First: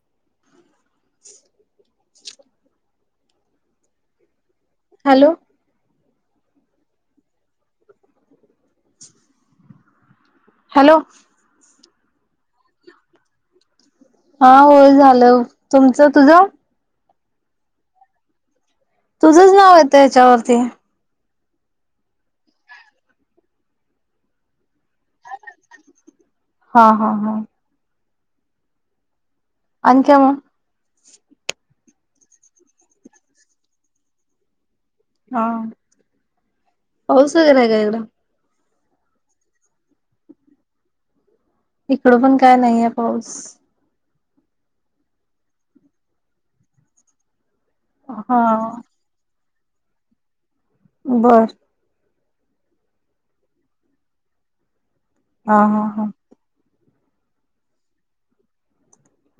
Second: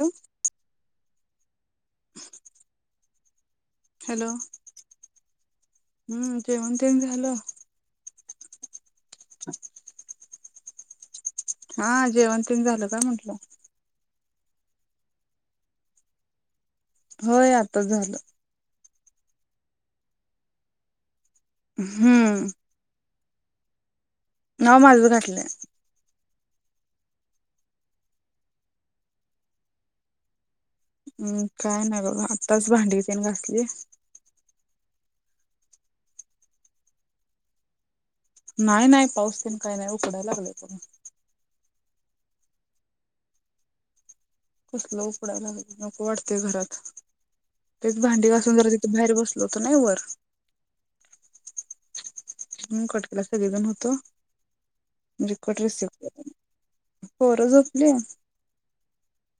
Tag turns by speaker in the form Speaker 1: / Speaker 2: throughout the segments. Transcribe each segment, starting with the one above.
Speaker 1: उ [unintelligible]
Speaker 2: [inaudible]
Speaker 1: hello.
Speaker 2: Hello.
Speaker 1: हम्म जेवण तेण झालं? [inaudible]
Speaker 2: हॅलो.
Speaker 1: हा जेवणं तेन झालं काय म्हंटलं?
Speaker 2: हा होय झालं. तुमचं तुझं?
Speaker 1: होय आताच झालं.
Speaker 2: तुझंच नाव येतं हच्यावरती.
Speaker 1: हम्म. नाव माज घातलंय.
Speaker 2: हा हा हा. आणि काय म?
Speaker 1: उ काय नाही बघ, आत्ताच भांडी तेन घासली.
Speaker 2: हा, पाऊस वगैरे हाय काय तिकडं?
Speaker 1: नाही नाही, पाऊस तेन काय नाय, उकडायला लागला पण
Speaker 2: इकडं पण काय नाहीये पाऊस.
Speaker 1: कसलं उकडायला लागलयं, नको वाटतंय घरात, तेच भांडी
Speaker 2: हा
Speaker 1: घासून जरा तिथ बाहेर बस लो होतो नाय वर.
Speaker 2: बरं.
Speaker 1: म्हणून कट केला. सगळी जण हुतो. म्हणजे
Speaker 2: हा
Speaker 1: कट
Speaker 2: हा हा
Speaker 1: रिसिव्ह केल. पोरं झोपलीय?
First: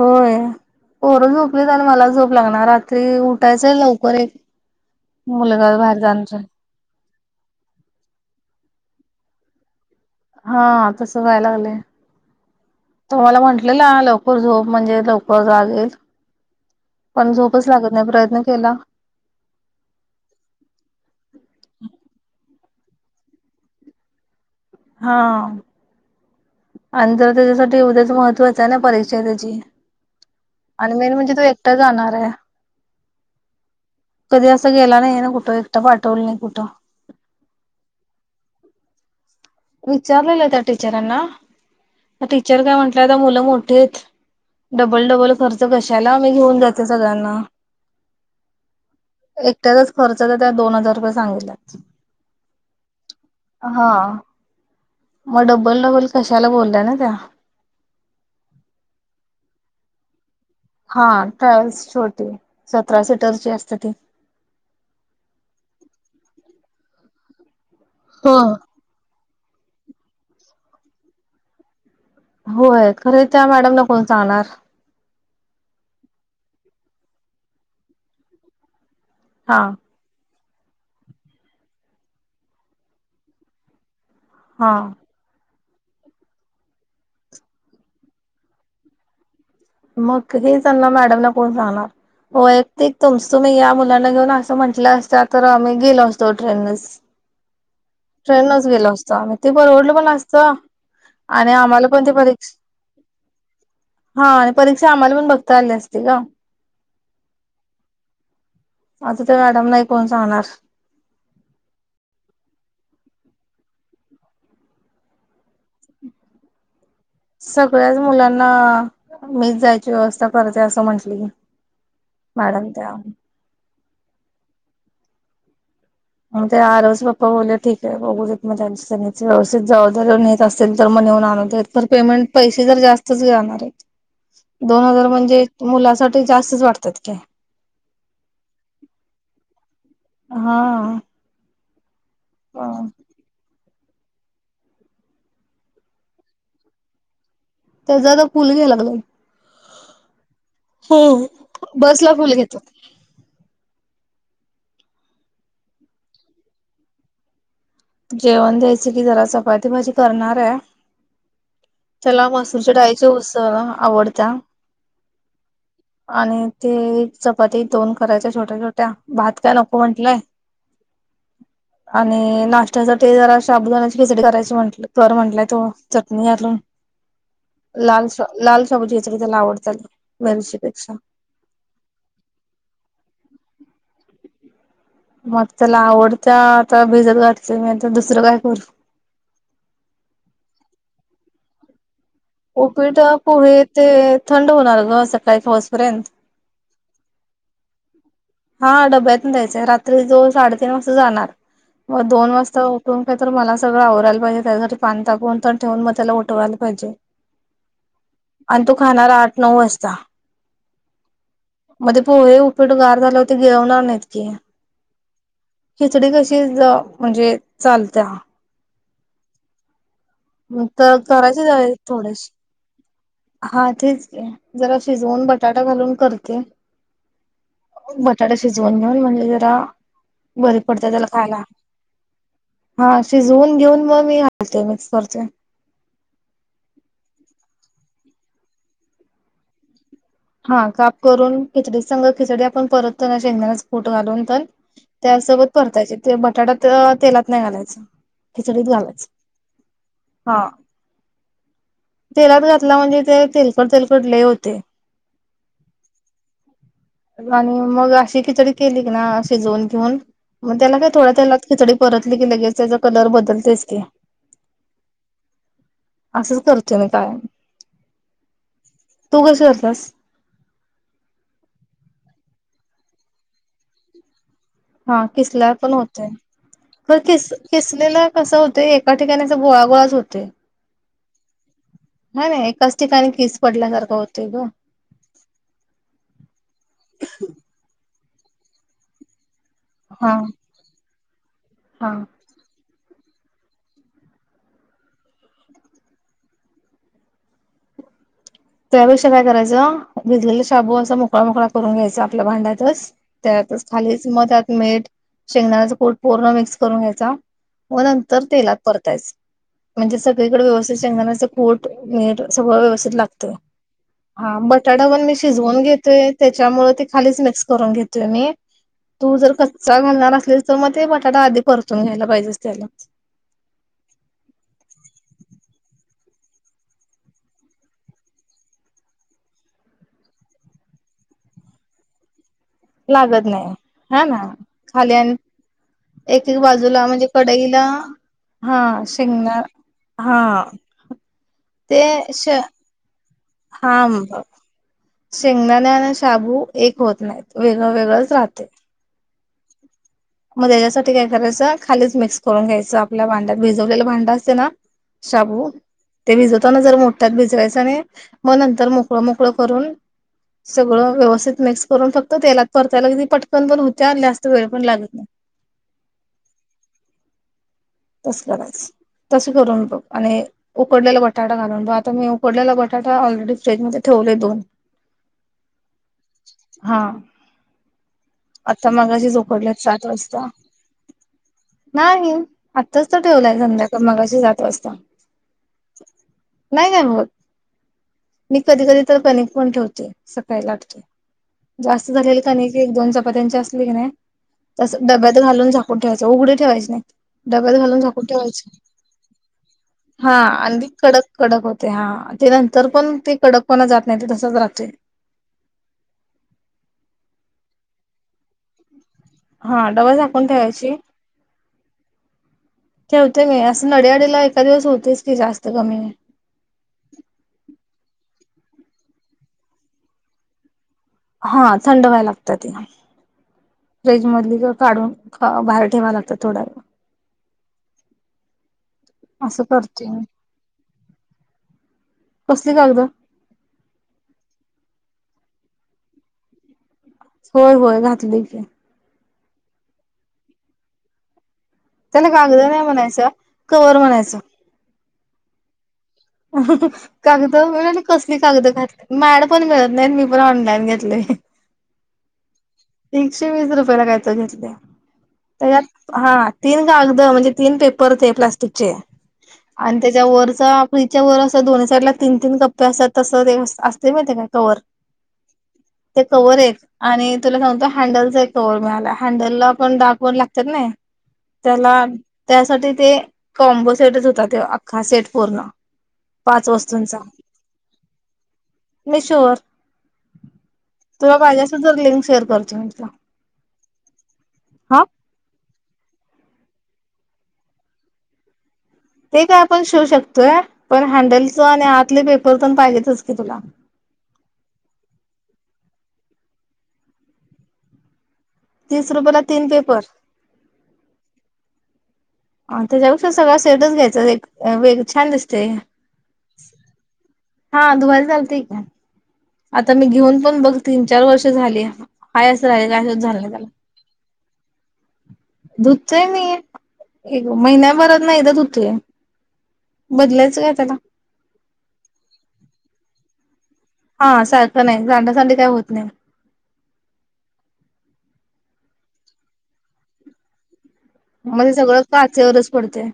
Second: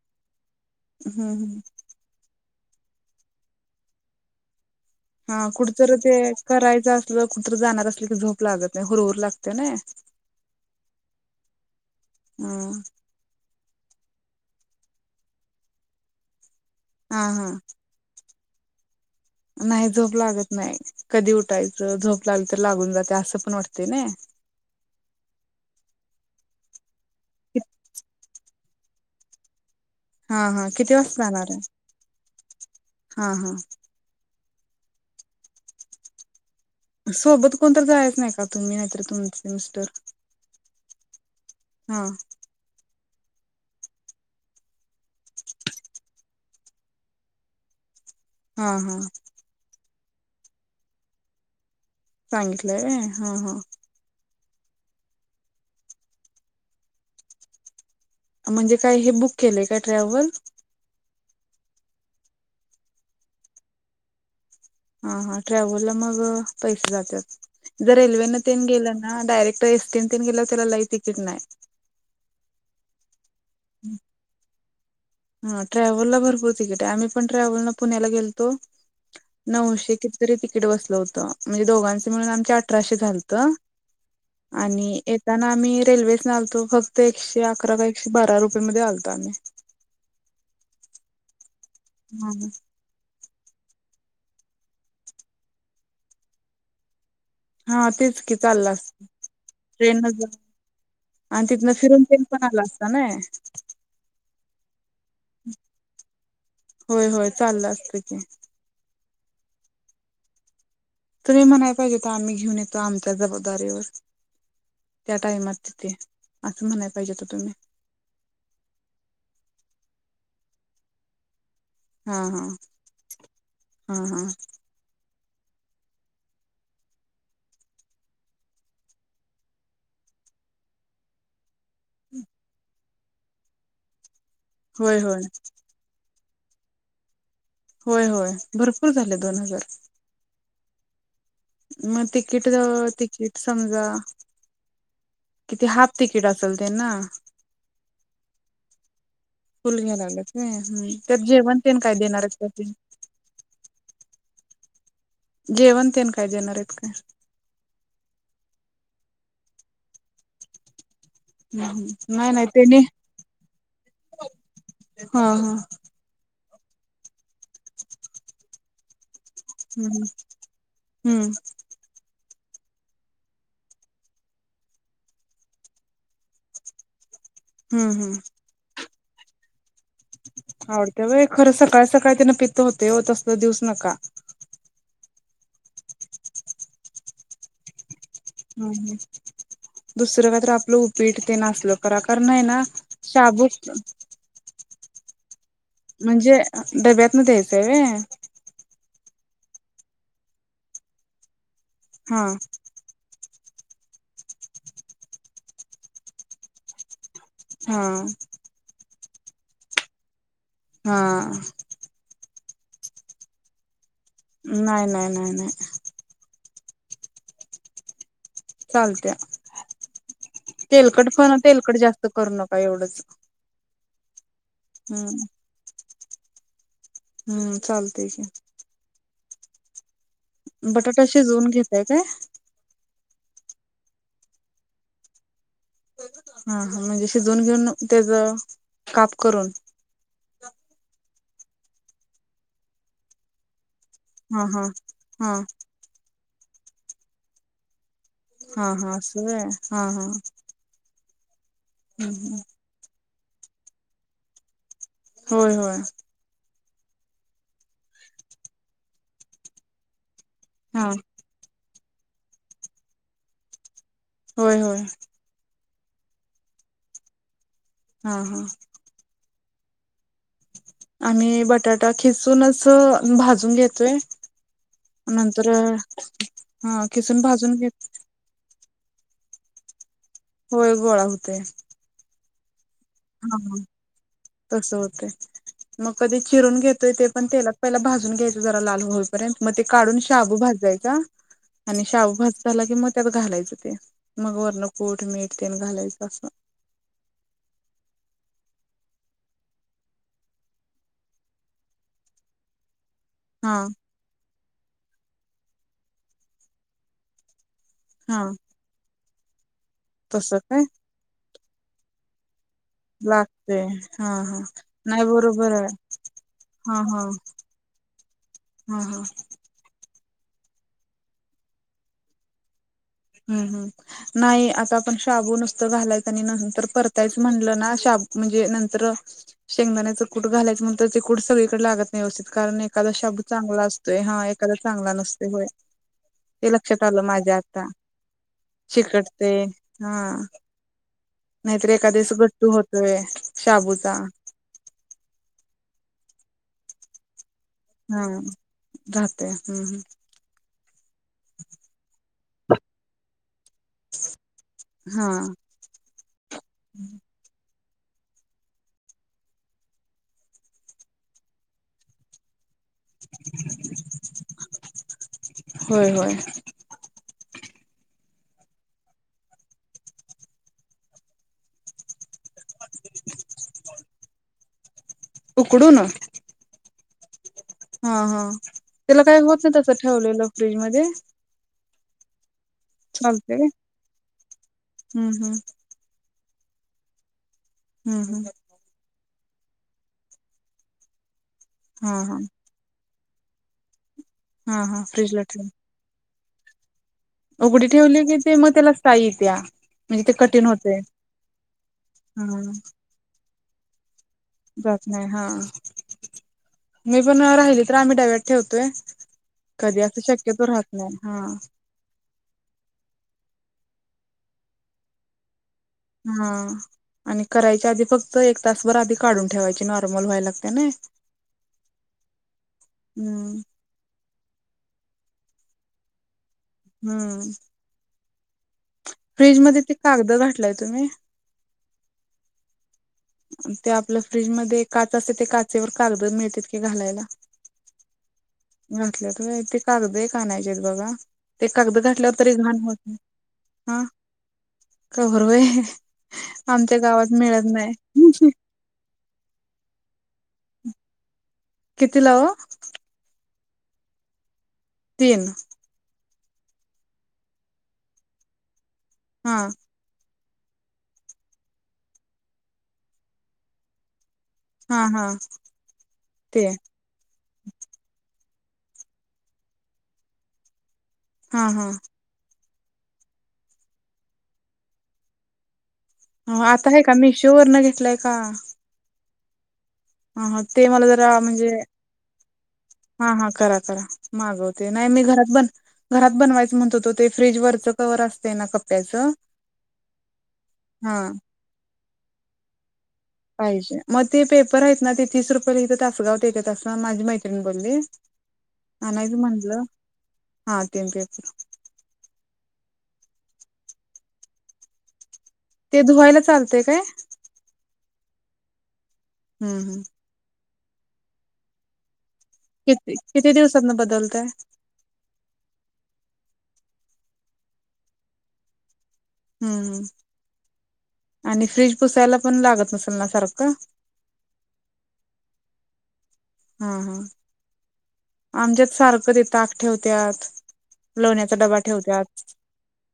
Speaker 2: होय,
Speaker 1: हम्म
Speaker 2: पोरं
Speaker 1: हम्म
Speaker 2: झोपलीत, आणि मला झोप लागणा. रात्री उठायचं लवकर एक
Speaker 1: हा
Speaker 2: मुलगा
Speaker 1: कुठंतर
Speaker 2: बाहेर
Speaker 1: ते
Speaker 2: जाणार आहे.
Speaker 1: करायचं असलं, कुठ तर जाणार असलं की झोप लागत नाही, हुरहुर लागत्या नाय.
Speaker 2: हा तस व्हाय लागलंय.
Speaker 1: हा.
Speaker 2: तो मला म्हटले ला लवकर झोप, म्हणजे लवकर जाग येईल.
Speaker 1: हा
Speaker 2: पण
Speaker 1: हा
Speaker 2: झोपच लागत लई प्रयत्न केला.
Speaker 1: नाही झोप लागत नाही. कधी उठायचं. झोप लागली तर लागून जात्या असं पण वाटतंय नाय.
Speaker 2: हा आणि जर त्याच्यासाठी उद्याच महत्त्वाचंय ना, परीक्षा त्याची.
Speaker 1: हा हा
Speaker 2: आणि
Speaker 1: किती
Speaker 2: मेन
Speaker 1: वाजता
Speaker 2: म्हणजे तो
Speaker 1: जाणार आहे
Speaker 2: एकटा जाणारेय.
Speaker 1: हा हा
Speaker 2: कधी असं गेला नाही ना कुठं, एकटा पाठवलं नाही कुठं.
Speaker 1: सोबत कोण तर जायाच नाही का तुम्ही, नाहीतर तुम
Speaker 2: विचारलेलं त्या टीचरांना,
Speaker 1: हा
Speaker 2: टीचर काय म्हटल्या. आता मुलं मोठीयेत. डबल डबल खर्च कशाला, मी घेऊन जाते सगळ्यांना
Speaker 1: हा हा.
Speaker 2: एकट्याचाच खर्च तर त्यात दोन हजार रुपये सांगितल्यात.
Speaker 1: सांगितलंय व्हय, हं हं
Speaker 2: हा. म डबल डबल कशाला बोलल्या ना त्या
Speaker 1: म्हणजे काय हे बुक केलंय काय, ट्रॅव्हल?
Speaker 2: हा ट्रॅवल्स छोटी, सतरा सीटरची असते ती.
Speaker 1: हा हा ट्रॅव्हलला मग पैसे जात्यात, जर रेल्वे
Speaker 2: हो
Speaker 1: न तेन गेलं ना, डायरेक्ट त एसटी तिन गेल्याव त्याला लय टिकीट नाय.
Speaker 2: होय, खरंय त्या मॅडमला कोण सांगणार?
Speaker 1: ह ट्रॅव्हलला भरपूर तिकीट हाय, आम्ही पण ट्रॅव्हलनं पुण्याला गेलतो
Speaker 2: हा
Speaker 1: नऊशे किती तरी तिकीट बसलं होत, म्हणजे दोघांच मिळून आमचे अठराशे झालत
Speaker 2: हा
Speaker 1: आणि येत ताना आम्ही रेल्वेसन आलतो फक्त एकशे अकरा का एकशे बारा रुपये मध्ये आलतो आम्ही.
Speaker 2: मग हे त्यांना मॅडमना कोण सांगणार व्यय क्तिक तुमचं तुम्ही या मुलांना घेऊन असं म्हटल्या असत्या तर आम्ही गेलो असतो ट्रेन नीच
Speaker 1: हा तेच की
Speaker 2: ट्रेन नच
Speaker 1: चालला
Speaker 2: गेलो
Speaker 1: असता
Speaker 2: असती आम्ही ते परवडलं
Speaker 1: ट्रेन
Speaker 2: पण असत
Speaker 1: आणि तिथनं फिरून तेन पण आला असता नय.
Speaker 2: हा आणि परीक्षा आम्हाला पण बघता आली असती ग
Speaker 1: होय होय चाललं असत की,
Speaker 2: आता त्या मॅडम ना हे कोण सांगणार.
Speaker 1: तुम्ही म्हणाय पाहिजे होत आम्ही घेऊन येतो आमच्या जबाबदारीवर त्या टाइमात तिथे असं म्हणाय पाहिजे होत तुम्ही
Speaker 2: सगळ्याच मुलांना, मीच जायची व्यवस्था करते असं म्हंटली की
Speaker 1: हा हा हा हा.
Speaker 2: म ते आरव चे पप्पा बोलले ठीकये, बघू देत म त्यांच त्यांनीच, व्यवस्थित जबाबदारी नेत असतील तर मग नेऊन आणू देत तर पेमेंट पैसे तर जास्तच जाणार येत दोन
Speaker 1: होय
Speaker 2: हजार
Speaker 1: होय
Speaker 2: म्हणजे मुलासाठी जास्तच वाटतात ते
Speaker 1: होय होय भरपूर झाले दोन हजार
Speaker 2: हा
Speaker 1: म टिकिट
Speaker 2: हा
Speaker 1: दव टिकिट सम जा किती हाफ तिकीट असल ते ना
Speaker 2: त्याजा आता फुल घ्याय लागलंय.
Speaker 1: फुल घ्यायलागलत काय हम्म त्यात जेवण तेण काय
Speaker 2: बसला फुल
Speaker 1: देणारच त्या
Speaker 2: घेतो
Speaker 1: तेनं जेवणतेन काय देणार येत काय?
Speaker 2: जेवण द्यायचं की जरा चपाती भाजी करणार आय. त्याला
Speaker 1: नाही नाही
Speaker 2: मसूरच्या
Speaker 1: त्यानी
Speaker 2: डाळीची उसळ आवडत्या
Speaker 1: हा हा
Speaker 2: आणि ते चपाती दोन करायच्या छोट्या छोट ट्या भात काय नको
Speaker 1: हम्म
Speaker 2: म्हंटलाय
Speaker 1: हम्म
Speaker 2: आणि नाश् त्या साठी जरा शाबुदानाची खिचडी करायची म्हटलं कर म्हटलाय तो चटणी घालून
Speaker 1: हम्म
Speaker 2: लाल सा
Speaker 1: हम्म
Speaker 2: लाल शाबूची खिचडी त्याला आवडत्यात बघ
Speaker 1: आवडतय होय खरं सकाळी सकाळी त्यान पित होतय हो तसलं देऊच नका.
Speaker 2: मग त्याला आवडत्या आता भिजत घात ली मी आता दुसर काय करू.
Speaker 1: ह दुसरं का तर आपलं उपीट ते असल. [unintelligible] करणय ना
Speaker 2: उपीट पोहे
Speaker 1: शाबूत
Speaker 2: ते थंड होणार ग सकाळी पोस.
Speaker 1: म्हणजे डब्यातन द्यायचंय व्हय?
Speaker 2: हा डब्यातन द्यायचंय. रात्री जो साडेतीन वाजता जाणार. व
Speaker 1: हा
Speaker 2: दोन वाजता उठून काहीतरी मला सगळं आवरायला पाहिजे. त्याच्यासाठी पाणी तापवून ठेवून मग त्याला उठवायला पाहिजे.
Speaker 1: हा.
Speaker 2: आणि तो खाणारा आठ नऊ वाजता.
Speaker 1: हा.
Speaker 2: मग ते पोहे उपीट गार झाले व ते गिळवणार नाहीत. की
Speaker 1: नाही नाही नाही नाही.
Speaker 2: खिचडी कशी ज म्हणजे चालत्या.
Speaker 1: चालत्या [inaudible]
Speaker 2: तर
Speaker 1: तेलकट पण
Speaker 2: करायचीच आहे
Speaker 1: तेलकट जास्त
Speaker 2: थोडीशी
Speaker 1: करू नका एवढंच.
Speaker 2: हा तेच की. जरा
Speaker 1: हम्म
Speaker 2: शिजवून बटाटा घालून करते.
Speaker 1: हम्म चालतेय की.
Speaker 2: म्हणूननन म्हणले जरा बरी पडते
Speaker 1: बटाटा
Speaker 2: त्याला खायला.
Speaker 1: शिजवून घेताय काय?
Speaker 2: हा शिजवून घेऊन मग मी घालते. मिक्स करते.
Speaker 1: हा हा म्हणजे शिजून घेऊन त्याच काप करून.
Speaker 2: हा काप करून खिचडी संग. खिचडी आपण परततो ना शेंगदाणच कुट घालून
Speaker 1: हा
Speaker 2: तर.
Speaker 1: हा हा
Speaker 2: त्यासोबत परतायचे ते बटाट्या तेलात नाही घालायचं. खिचडीत
Speaker 1: हा हा.
Speaker 2: घालायच
Speaker 1: अस होय? हा हा. हम्म
Speaker 2: तेलात घातला म्हणजे ते तेलकट तेलकट लई होते.
Speaker 1: होय होय.
Speaker 2: आणि मग अशी किचडी केली की नाय, शिजून घेऊन. मग त्याला
Speaker 1: हा
Speaker 2: काय थोडा तेलात खिचडी परतली की लगेच त्याचा कलर बदलतेस की.
Speaker 1: होय होय.
Speaker 2: असंच करतोय मी कायम.
Speaker 1: हा हा.
Speaker 2: तू कशी करतेस?
Speaker 1: आम्ही बटाटा खिचूनच भाजून घेतोय.
Speaker 2: हा
Speaker 1: नंतर
Speaker 2: किसल्यावर पण होतय
Speaker 1: हा
Speaker 2: [inaudible] पर
Speaker 1: खिसून
Speaker 2: कीस
Speaker 1: भाजून घेत
Speaker 2: किसलेला कसं होतेय? का ठिकाणी अस गोळागोळाच होतेय.
Speaker 1: होय गोळा होतय.
Speaker 2: हा ना एकाच ठिकाणी
Speaker 1: हा
Speaker 2: कीस
Speaker 1: हा.
Speaker 2: पडल्यासारखं होते ग
Speaker 1: तस होतय. मग कधी चिरून घेतोय. ते पण तेलात पहिला भाजून घ्यायच. जरा लाल होईपर्यंत. मग ते काढून
Speaker 2: हा
Speaker 1: शाबू भाजायचा. आणि
Speaker 2: हा
Speaker 1: शाबू भाज झाला की मग त्यात घालायचं ते. मग वर्ण कुठ मीठ तेन घालायचं असं.
Speaker 2: त्या यापेक्षा काय करायचं, भिजलेले शाबू असा मोकळा मोकळा करून घ्यायचा. आपल्या भांड्यातच.
Speaker 1: हा
Speaker 2: त्यातच खालीच म त्यात मीठ शेंगदाण्याचा कुठ पूर्ण मिक्स करून घ्यायचा. म नंतर
Speaker 1: हा
Speaker 2: तेलात परतायच. म्हणजे
Speaker 1: तसं
Speaker 2: सगळीकडे
Speaker 1: काय
Speaker 2: व्यवस्थित शेंगदाण्याच कुठ मीठ सगळ व्यवस्
Speaker 1: लाक ते. हा हा.
Speaker 2: पण
Speaker 1: नाही
Speaker 2: मी
Speaker 1: बरोबरे.
Speaker 2: शिजवून घेतोय त्याच्यामुळे
Speaker 1: हा
Speaker 2: ते
Speaker 1: हा.
Speaker 2: खालीच मिक्स करून घेतोय मी
Speaker 1: ह ह.
Speaker 2: तू जर कच्चा घालणार असलीस तर, मग ते बटाटा आधी परतून घ्यायला पाहिजे तेलात.
Speaker 1: हम् हम्. नाही आता आपण शाबू नुसतं घालायचं आणि नंतर परतायच म्हणलं ना शाब म्हणजे नंतर शेंगदाण्याचं कूट घालायच नंतर ते कूट सगळीकडे लागत नाही व्यवस्थित कारण ही एखादा शाबु
Speaker 2: लागत नाही
Speaker 1: चांगला असतोय, हा
Speaker 2: ना
Speaker 1: एखादा चांगला
Speaker 2: खाली आणि
Speaker 1: नसते होय.
Speaker 2: एक एक
Speaker 1: ते लक्षात
Speaker 2: बाजूला
Speaker 1: आल
Speaker 2: म्हणजे
Speaker 1: माझ्या
Speaker 2: कढईला
Speaker 1: आता
Speaker 2: हा
Speaker 1: चिकटते,
Speaker 2: शेंगदाणा
Speaker 1: हा. नाहीतर
Speaker 2: ते
Speaker 1: एखादेस
Speaker 2: श
Speaker 1: गट्टू होतोय.
Speaker 2: हा,
Speaker 1: शाबूचा
Speaker 2: शेंगदाण्या आणि शाबू एक होत नाहीत.
Speaker 1: हा
Speaker 2: वेगळंवेेगळंच राहते.
Speaker 1: राहते हम्म हम.
Speaker 2: मग त्याच्यासाठी काय करायचं खालीच मिक्स करून घ्यायचं आपल्या भांड्यात. भिजवलेला भांडा असते ना,
Speaker 1: हा
Speaker 2: शाबू ते भिजवताना जर मोठ्यात भिजवायच आणि मग नंतर मोकळं-मोकळं करून सगळं व्यवस्थित मिक्स करून फक्त तेलात परतायला कणी पटकन पण होत्या जास्त वेळ पण लागत नाही.
Speaker 1: होय होय.
Speaker 2: तस करायचं तस करून बघ आणि उकडलेला बटाटा घालून बघ आता मी फोडल्याला बटाटा ऑलरेडी फ्रीजमध्ये ठेवले दोन.
Speaker 1: उकडूून?
Speaker 2: हा.
Speaker 1: हा हा,
Speaker 2: आता
Speaker 1: त्याला
Speaker 2: मगाशीच
Speaker 1: काय होत नाही
Speaker 2: उकडलेत
Speaker 1: तसं
Speaker 2: सात
Speaker 1: ठेवलेलं
Speaker 2: वाजता
Speaker 1: फ्रीज मध्ये?
Speaker 2: नाही आत्ताच तर
Speaker 1: चालते
Speaker 2: ठेवलंय
Speaker 1: काय
Speaker 2: संध्याका मगाशी सात वाजता.
Speaker 1: हम्म हम्म
Speaker 2: नाही काय होत.
Speaker 1: हम् हम्.
Speaker 2: कधी-कधी तर कने पण ठेवतो सकाळी जास्त
Speaker 1: हा हा
Speaker 2: झालेलं का णी एक-दोन चपात्यांची असली की नाही
Speaker 1: हा
Speaker 2: तस
Speaker 1: हा
Speaker 2: डब्यात
Speaker 1: फ्रीजला ठेव
Speaker 2: घालून झाकून ठेवायचं उघडी ठेवायची नाही. डब्यात
Speaker 1: उघडी
Speaker 2: घालून
Speaker 1: ठेवली
Speaker 2: झाकून
Speaker 1: की ते मग
Speaker 2: ठेवायची
Speaker 1: त्याला साई येत्या.
Speaker 2: हा
Speaker 1: ते कठीण
Speaker 2: आणि ति
Speaker 1: होते
Speaker 2: कडक-कडक होते हा, ते
Speaker 1: हा
Speaker 2: नंतर पण ते कडकपणा जात नाही ते तसच राहते.
Speaker 1: जात नाही हा, मी पण राहिली तर आम्ही डब्यात ठेवतोय.
Speaker 2: हा
Speaker 1: कधी
Speaker 2: डबा
Speaker 1: असं
Speaker 2: झाकून
Speaker 1: शक्यतो राहत
Speaker 2: ठेवायची
Speaker 1: नाही, हा.
Speaker 2: ठेवते मी असं नड्यायाडीला एका दिवस होतेच की जास्त कमी.
Speaker 1: हा. आणि करायच्या आधी फक्त एक तासभर आधी काढून ठेवायचे नॉर्मल व्हाय लागते ना.
Speaker 2: हा थंड व्हाय लागत ते.
Speaker 1: हम्म
Speaker 2: [inaudible] फ्रीज मधली काढून बाहेर ठेवा लागतात थोडा.
Speaker 1: हम्म. फ्रीज
Speaker 2: असं
Speaker 1: मध्ये ते
Speaker 2: करते मी.
Speaker 1: कागद घातलाय तुम्ही
Speaker 2: कसली कागद?
Speaker 1: ते आपलं फ्रीजमध्ये काच असत ते काचेवर कागद मिळत की घालायला.
Speaker 2: होय होय घातलं की.
Speaker 1: घातल्या तर ते कागदही पाण्याचे आहेत बघा. ते कागद
Speaker 2: त्याला
Speaker 1: घातल्यावर तरी
Speaker 2: कागद
Speaker 1: घाण
Speaker 2: नाही
Speaker 1: होत
Speaker 2: म्हणायचं कवर
Speaker 1: हा,
Speaker 2: म्हणायचं
Speaker 1: का‌‌ बर ये.
Speaker 2: कागद मिळा कस मी कागद घात, माड पण मिळत नाहीत मी पण ऑनलाईन घेतले.
Speaker 1: कितीला वो?
Speaker 2: तीनसे वीस रुपयाला कायतर घेतलं.
Speaker 1: तीन?
Speaker 2: हा तिन कागद म्हणजे तीन पेपर होते प्लास्टिकचे,
Speaker 1: हा
Speaker 2: आणि त्याच्या वरच फ्रीजच्या वर अस दोन्ही साईड ला तीन तीन कप्पे असतात तसं ते असते माहितीय काय? कवर.
Speaker 1: हा हा
Speaker 2: ते कवर एक आणि तुला सांगतो हँडलचा एक कवर मिळाला हँडलला आपण डाग वन लागतात नाही.
Speaker 1: हा हा
Speaker 2: त्याला त्यासाठी ते कॉम्बो सेटच होता ते अख्खा सेट पूर्ण पाच
Speaker 1: आता हे का मीशो वरन घेतलय का?
Speaker 2: मीशू वर.
Speaker 1: ह ह ते मला जरा म्हणजे - -
Speaker 2: तर लिंक शेअर करतो मी तुला.
Speaker 1: हा -हा करा -करा मागवते.
Speaker 2: हा
Speaker 1: नाही मी घरात बन घरात बनवायचं म्हणत होतो ते फ्रीज वरचं कवर असते ना? कप्प
Speaker 2: ते काय आपण शिवू शकतोय पण
Speaker 1: हा
Speaker 2: हँडलचं आणि आतले पेपर पण पाहिजेतच. की तुला
Speaker 1: पाहिजे. मग ते पेपर आहेत ना? ते तीस रुपये ला तासगावत येतेत अस माझी मैत्रिणी बोलली.
Speaker 2: तीस
Speaker 1: आणायच
Speaker 2: रुपयाला तीन
Speaker 1: म्हटलं.
Speaker 2: पेपर
Speaker 1: हा तीन पेपर.
Speaker 2: हा त्याच्यापेक्षा सगळ सेटच घ्यायचा. एक वेग छान दिसतय.
Speaker 1: ते धुवायला चालते काय?
Speaker 2: हा धुवायला चालतय की.
Speaker 1: हम्म
Speaker 2: आता
Speaker 1: हम्म
Speaker 2: मी घेऊन पण बघ तीन - चार वर्ष झाली. हाय असं राहिलंय.
Speaker 1: किती
Speaker 2: झालं नाही
Speaker 1: किती
Speaker 2: त्याला.
Speaker 1: दिवसातन बदलतय
Speaker 2: धुतोय मी एक महिन्याभरात न एकदा धुतोय.
Speaker 1: हम्म
Speaker 2: बदलायचं काय त्याला
Speaker 1: आणि फ्रीज पुसायला पण लागत नसेल ना सारखं.
Speaker 2: हा सारखं नाही सांडासांडी काय होत नाही.
Speaker 1: हा हा. आमच्यात सारखं ते ताक ठेवत्यात. लोण्याचा
Speaker 2: मग ते
Speaker 1: डबा
Speaker 2: सगळं
Speaker 1: ठेवत्यात.
Speaker 2: काचेवरच पडतय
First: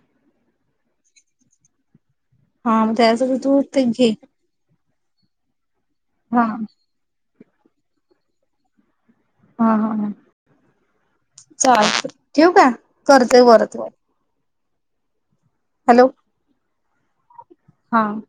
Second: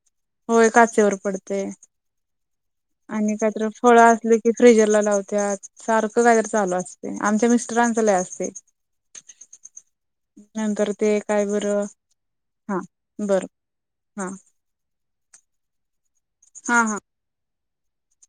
Speaker 1: होय काचेवर पडतय.
Speaker 2: हा मग
Speaker 1: आणि
Speaker 2: त्यासाठी तू
Speaker 1: काहीतर
Speaker 2: ते
Speaker 1: फळं
Speaker 2: घे
Speaker 1: असलं की फ्रीजर ला लावत्यात सारखं
Speaker 2: हा
Speaker 1: काहीतरी चालू असतं आमच्या मिस्टरांचा लई असतय.
Speaker 2: हा हा
Speaker 1: नंतर ते काय बरं
Speaker 2: चालत् ठेऊ काय
Speaker 1: हा
Speaker 2: करतेय
Speaker 1: बरं
Speaker 2: वर ती
Speaker 1: हा.
Speaker 2: हॅलो!
Speaker 1: हा हा.
Speaker 2: हां.